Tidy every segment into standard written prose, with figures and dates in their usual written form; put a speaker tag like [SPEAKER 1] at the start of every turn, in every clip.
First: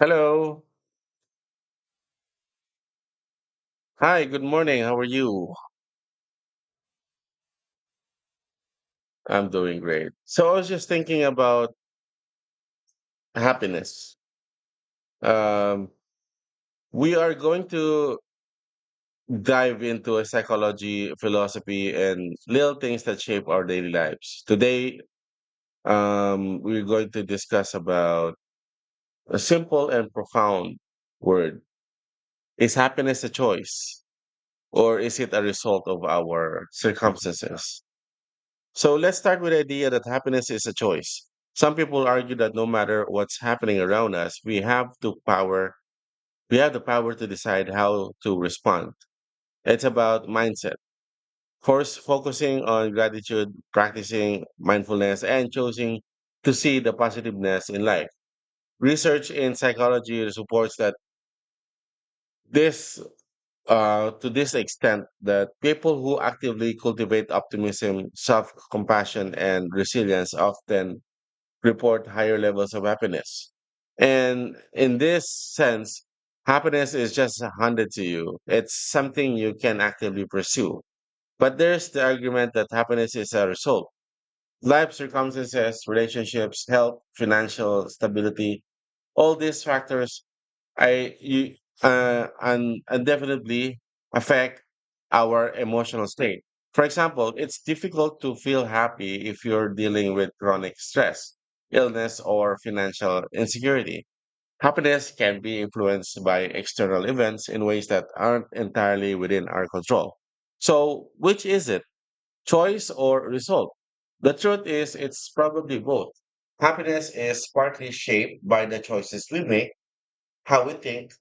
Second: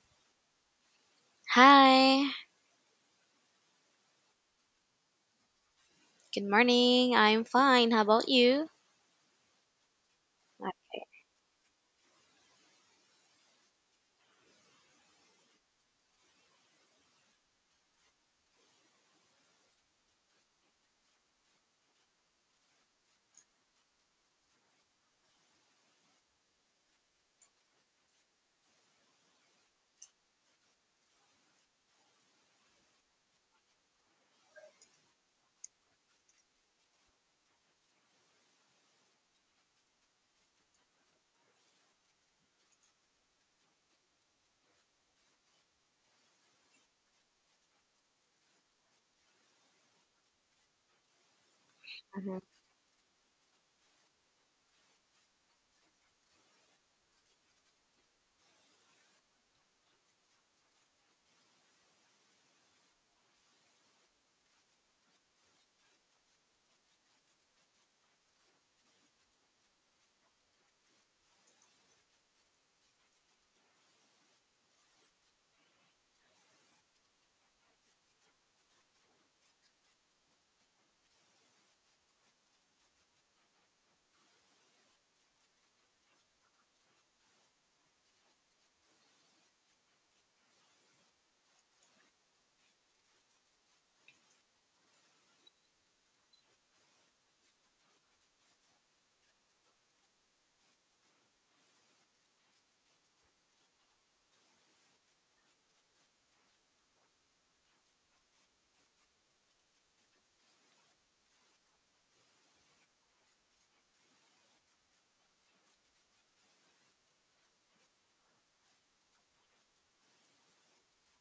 [SPEAKER 1] Hello.
[SPEAKER 2] Hi,
[SPEAKER 1] Hi, good morning. How are you?
[SPEAKER 2] good morning. I'm fine. How about you?
[SPEAKER 1] I'm doing great. So I was just thinking about happiness. Um, we are going to dive into a psychology, philosophy, and little things that shape our daily lives. Today, we're going to discuss about a simple and profound word. Is happiness a choice or is it a result of our circumstances? So let's start with the idea that happiness is a choice. Some people argue that no matter what's happening around us, we have the power to decide how to respond. It's about mindset. First,
[SPEAKER 2] Mm-hmm,
[SPEAKER 1] focusing on gratitude, practicing mindfulness, and choosing to see the positiveness in life. Research in psychology supports that this to this extent that people who actively cultivate optimism, self-compassion, and resilience often report higher levels of happiness. And in this sense, happiness is just handed to you, it's something you can actively pursue. But there's the argument that happiness is a result. Life circumstances, relationships, health, financial stability, all these factors I you, and definitely affect our emotional state. For example, it's difficult to feel happy if you're dealing with chronic stress, illness, or financial insecurity. Happiness can be influenced by external events in ways that aren't entirely within our control. So, which is it, choice or result? The truth is, it's probably both. Happiness is partly shaped by the choices we make, how we think,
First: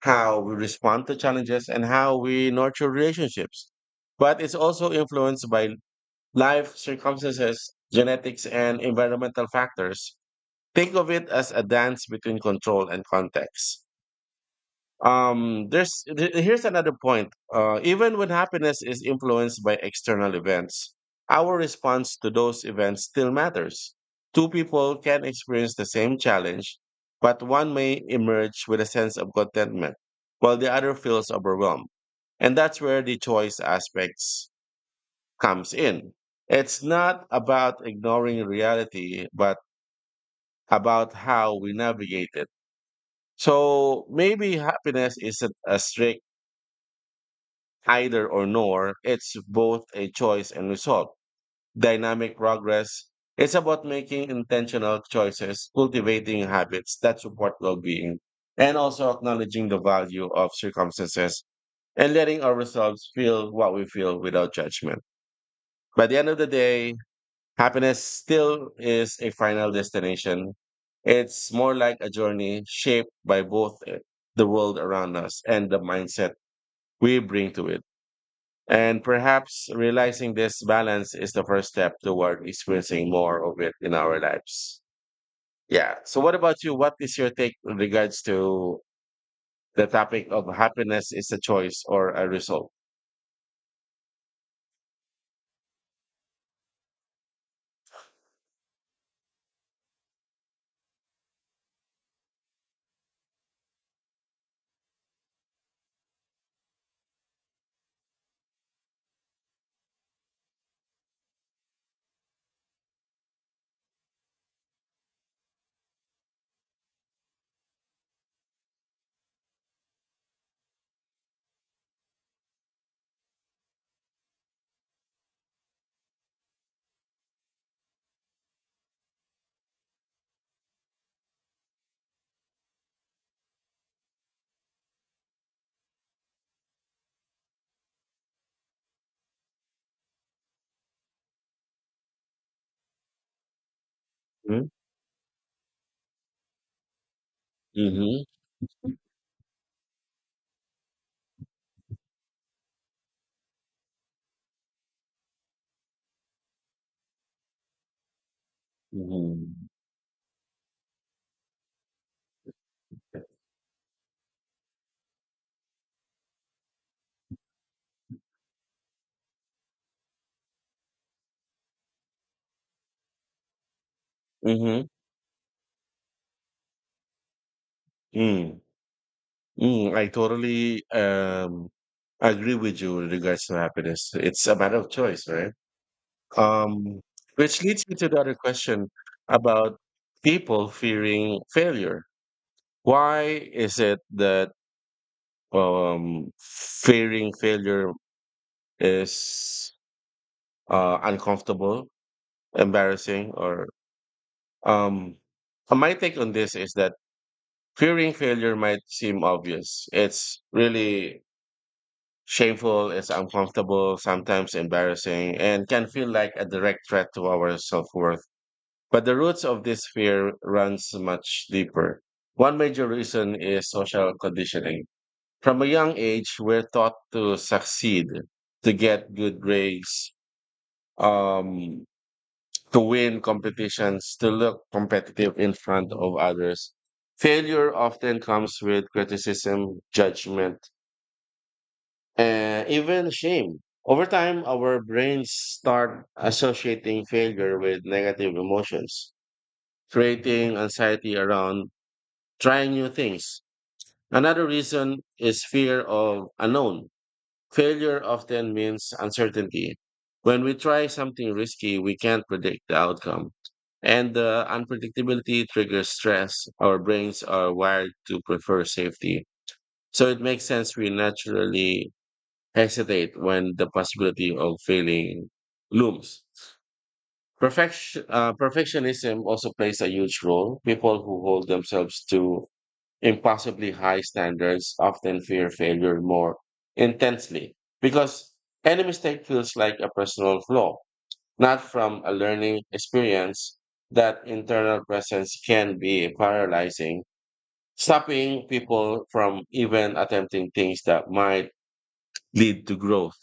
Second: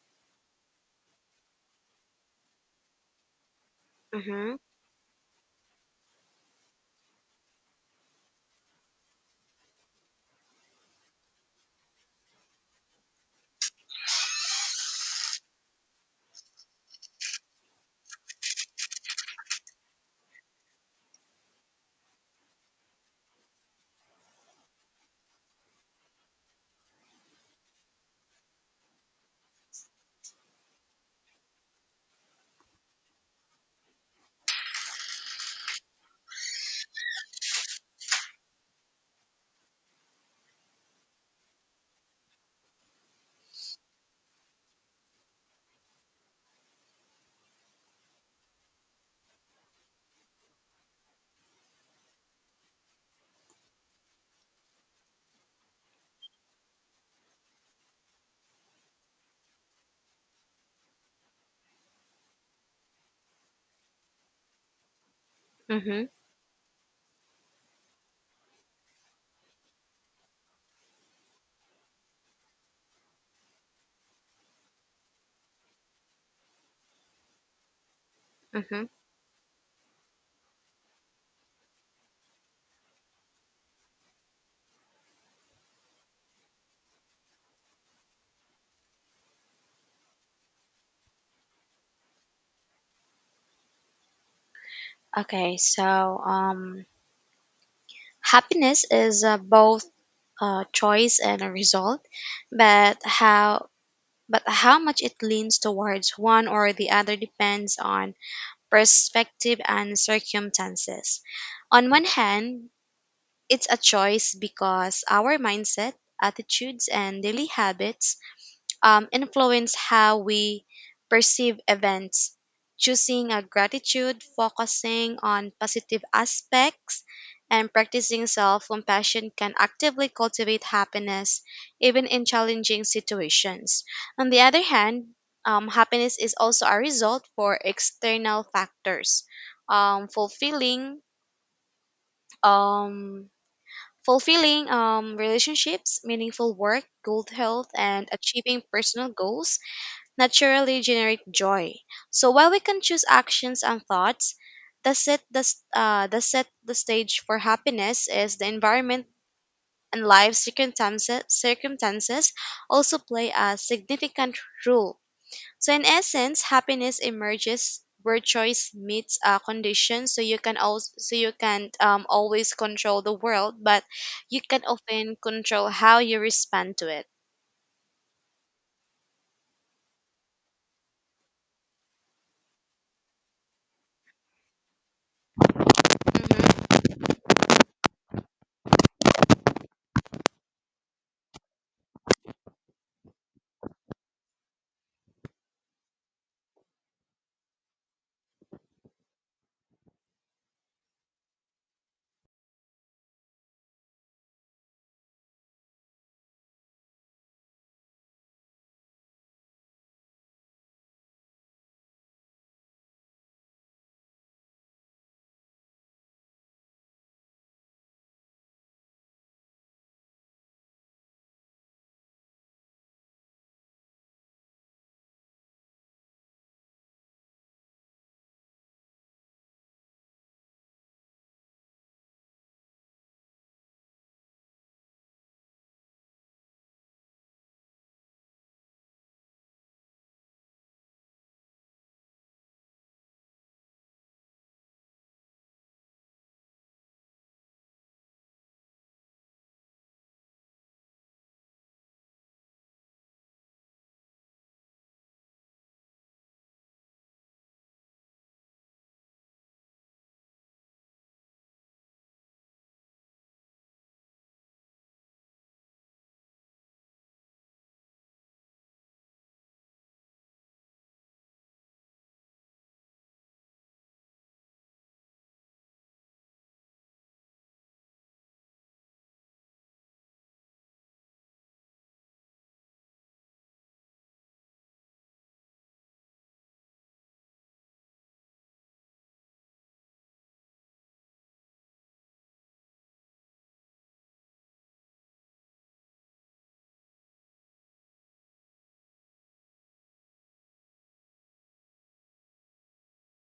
[SPEAKER 1] how we respond to challenges, and how we nurture relationships. But
[SPEAKER 2] mm-hmm,
[SPEAKER 1] it's also influenced by life circumstances, genetics, and environmental factors. Think of it as a dance between control and context. Here's another point. Even when happiness is influenced by external events, our response to those events still matters. Two people can experience the same challenge, but one may emerge with a sense of contentment while the other feels overwhelmed, and that's where the choice aspects comes in. It's not about ignoring reality but about how we navigate it. So maybe happiness isn't a strict either or nor, it's both a choice and result. Dynamic progress is about making intentional choices, cultivating habits that support well being, and also acknowledging the value of circumstances and letting ourselves feel what we feel without judgment.
[SPEAKER 2] mm-hmm,
[SPEAKER 1] By the end of the day, happiness still is a final destination. It's more like a journey shaped by both the world around us and the mindset we bring to it.
[SPEAKER 2] mm-hmm.
[SPEAKER 1] And perhaps realizing this balance is the first step toward experiencing more of it in our lives. Yeah. So, what about you? What is your take in regards to the topic of happiness is a choice or a result?
[SPEAKER 2] Okay, so um, happiness is both a choice and a result, but how but how much it leans towards one or the other depends on perspective and circumstances. On one hand, it's a choice because our mindset, attitudes, and daily habits influence how we perceive events. Choosing a gratitude, focusing on positive aspects, and practicing self compassion can actively cultivate happiness even in challenging situations. On the other hand, happiness is also a result for external factors. Um, fulfilling um,
[SPEAKER 1] Hmm?
[SPEAKER 2] fulfilling relationships, meaningful work, good health, and
[SPEAKER 1] Mm-hmm.
[SPEAKER 2] achieving personal goals naturally generate joy. So while we can choose actions and thoughts that that set the stage for happiness is the environment
[SPEAKER 1] Mm-hmm.
[SPEAKER 2] and life circumstances, circumstances also play a significant role. So in essence, happiness emerges where choice meets a condition. So you can't always control the world, but you can
[SPEAKER 1] Mm-hmm.
[SPEAKER 2] often control how you respond to it.
[SPEAKER 1] Mm. Mm. I totally agree with you in regards to happiness. It's a matter of choice, right?
[SPEAKER 2] Mhm.
[SPEAKER 1] Um, which leads me to the other question about people fearing failure. Why is it that fearing failure is uncomfortable, embarrassing, or um, my take on this is that fearing failure might seem obvious. It's really shameful, it's uncomfortable, sometimes embarrassing, and can feel like a direct threat to our self worth. But the roots of this fear runs much deeper. One major reason is social conditioning. From a young age, we're taught to succeed, to get good grades, um, to win competitions, to look competitive in front of others. Failure often comes with criticism, judgment, and even shame. Over time, our brains start associating failure with negative emotions, creating anxiety around trying new things. Another reason is fear of unknown. Failure often means uncertainty. When we try something risky, we can't predict the outcome. And the unpredictability triggers stress. Our brains are wired to prefer safety. So it makes sense we naturally hesitate when the possibility of failing looms. Perfectionism also plays a huge role. People who hold themselves to impossibly high standards often fear failure more intensely because any mistake feels like a personal flaw, not from a learning experience. That internal presence can be paralyzing, stopping people from even attempting things that might lead to growth.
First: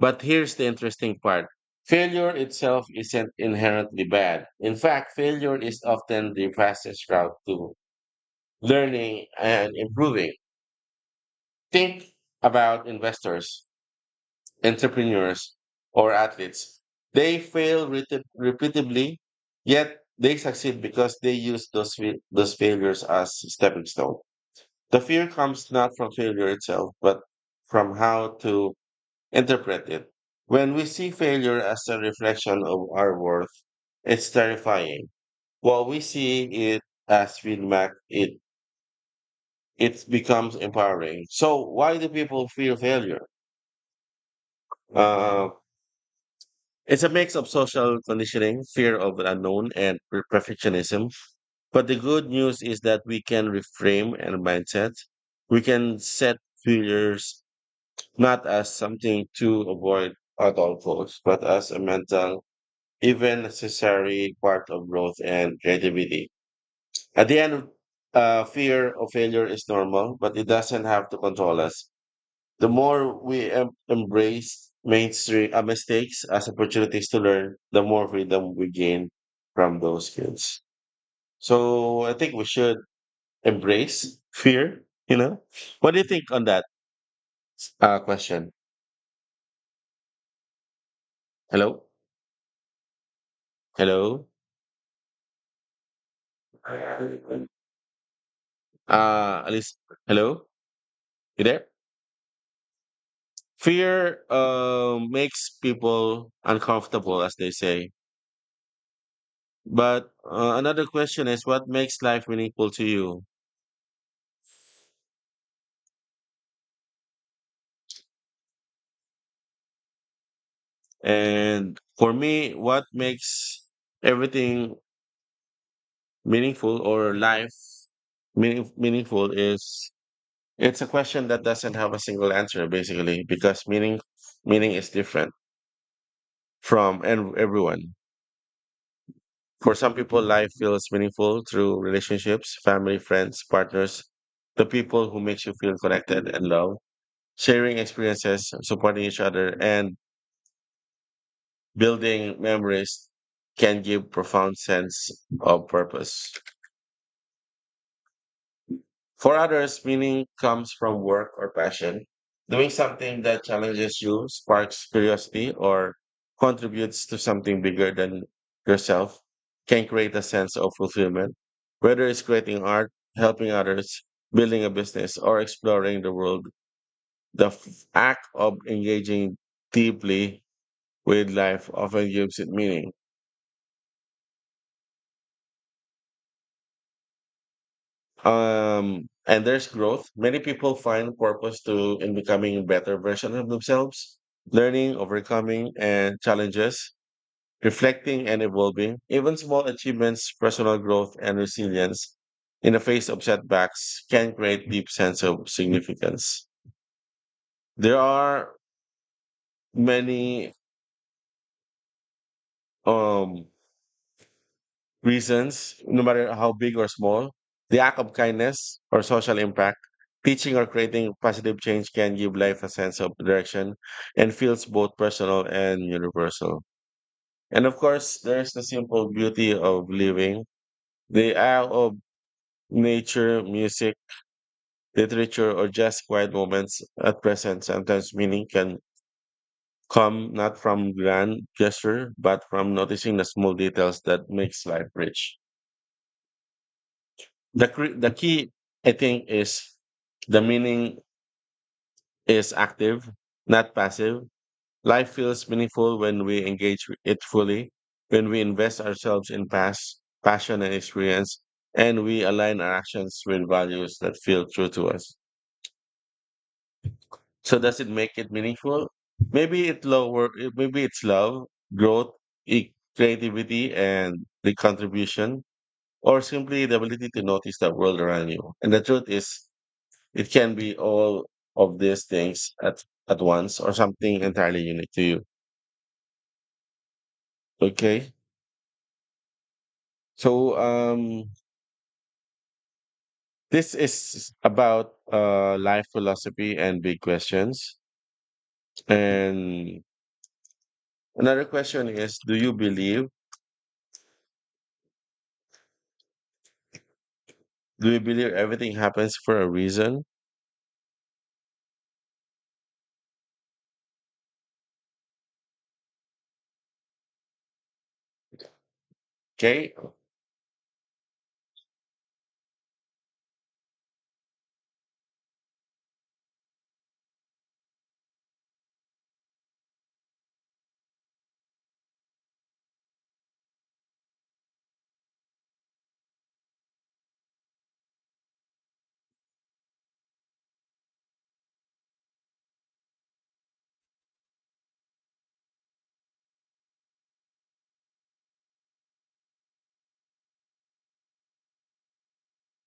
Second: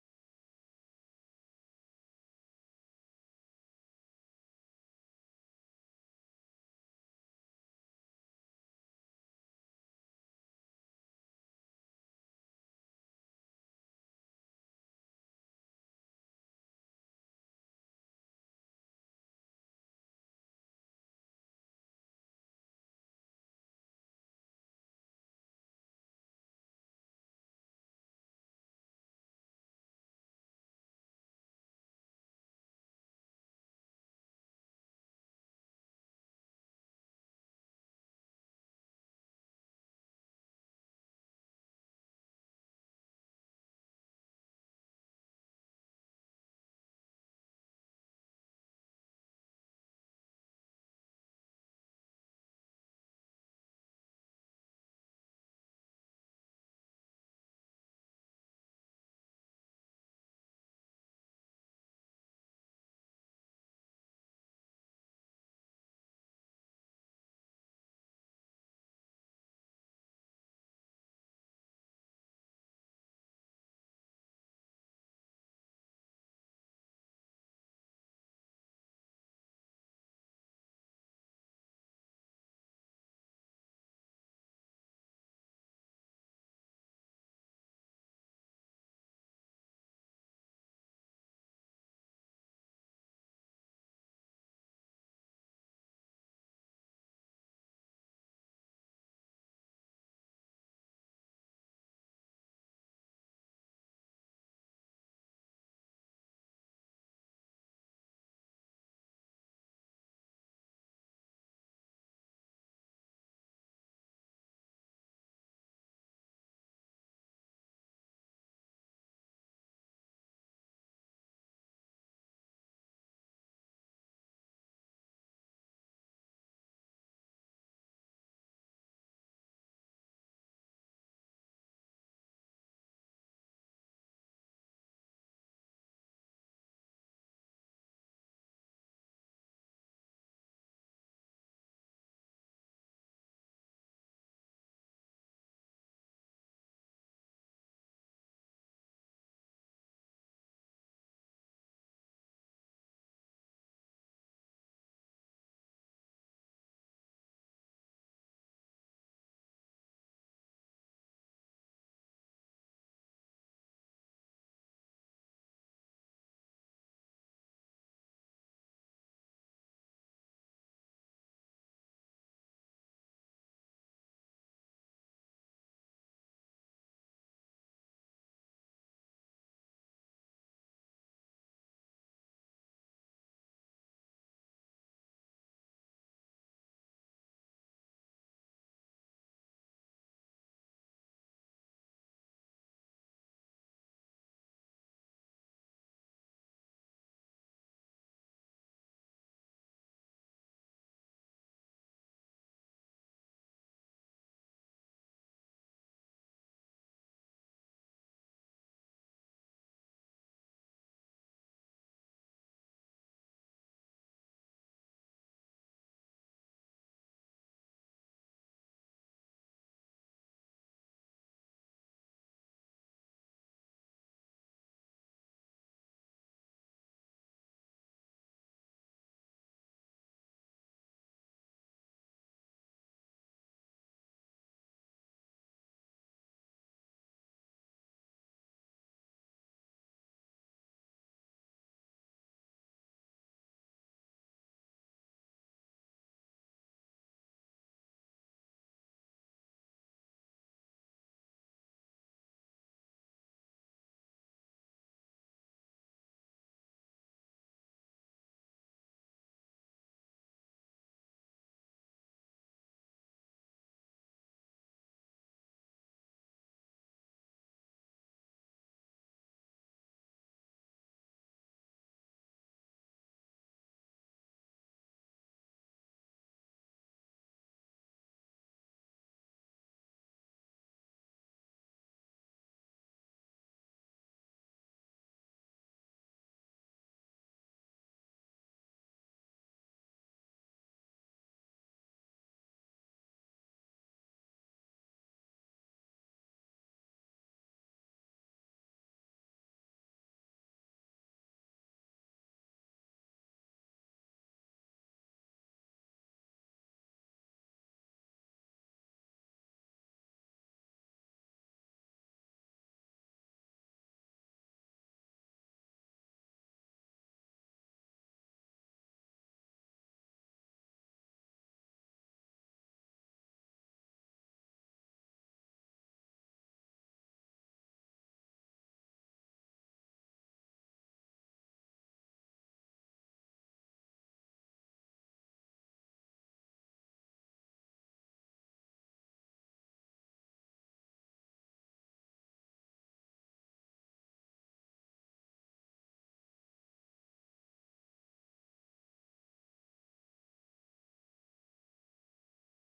[SPEAKER 1] But here's the interesting part. Failure itself isn't inherently bad. In fact, failure is often the fastest route to learning and improving. Think about investors, entrepreneurs, or athletes. They repeatedly, yet they succeed because they use those failures as stepping stone. The fear comes not from failure itself, but from how to interpret it. When we see failure as a reflection of our worth, it's terrifying. While we see it as feedback, it becomes empowering. So why do people fear failure? Um, It's a mix of social conditioning, fear of the unknown, and perfectionism. But the good news is that we can reframe our mindset. We can set failures not as something to avoid at all costs, but as a mental, even necessary part of growth and creativity. At the end, fear of failure is normal, but it doesn't have to control us. The more we em- embrace mainstream mistakes as opportunities to learn, the more freedom we gain from those kids. So I think we should embrace fear. You know, what do you think on that question? Hello, hello. At hello, you there? Fear makes people uncomfortable, as they say. But another question is, what makes life meaningful to you? And for me, what makes everything meaningful or life meaningful is it's a question that doesn't have a single answer, basically, because meaning is different from and everyone. For some people, life feels meaningful through relationships, family, friends, partners, the people who makes you feel connected and loved, sharing experiences, supporting each other, and building memories can give profound sense of purpose. For others, meaning comes from work or passion. Doing something that challenges you, sparks curiosity, or contributes to something bigger than yourself can create a sense of fulfillment. Whether it's creating art, helping others, building a business, or exploring the world, the f- act of engaging deeply with life often gives it meaning. And there's growth. Many people find purpose to in becoming a better version of themselves, learning, overcoming, and challenges, reflecting and evolving. Even small achievements, personal growth, and resilience in the face of setbacks can create deep sense of significance. There are many um reasons, no matter how big or small, the act of kindness or social impact, teaching or creating positive change can give life a sense of direction and feels both personal and universal. And of course, there's the simple beauty of living, the act of nature, music, literature, or just quiet moments at present. Sometimes meaning can come not from grand gesture, but from noticing the small details that makes life rich. The key I think is the meaning is active, not passive. Life feels meaningful when we engage with it fully, when we invest ourselves in past passion and experience, and we align our actions with values that feel true to us. So does it make it meaningful? Maybe it lower Maybe it's love, growth, creativity and the contribution, or simply the ability to notice the world around you. And the truth is it can be all of these things at once or something entirely unique to you. Okay. So this is about life philosophy and big questions. And another question is do you believe everything happens for a reason? Okay.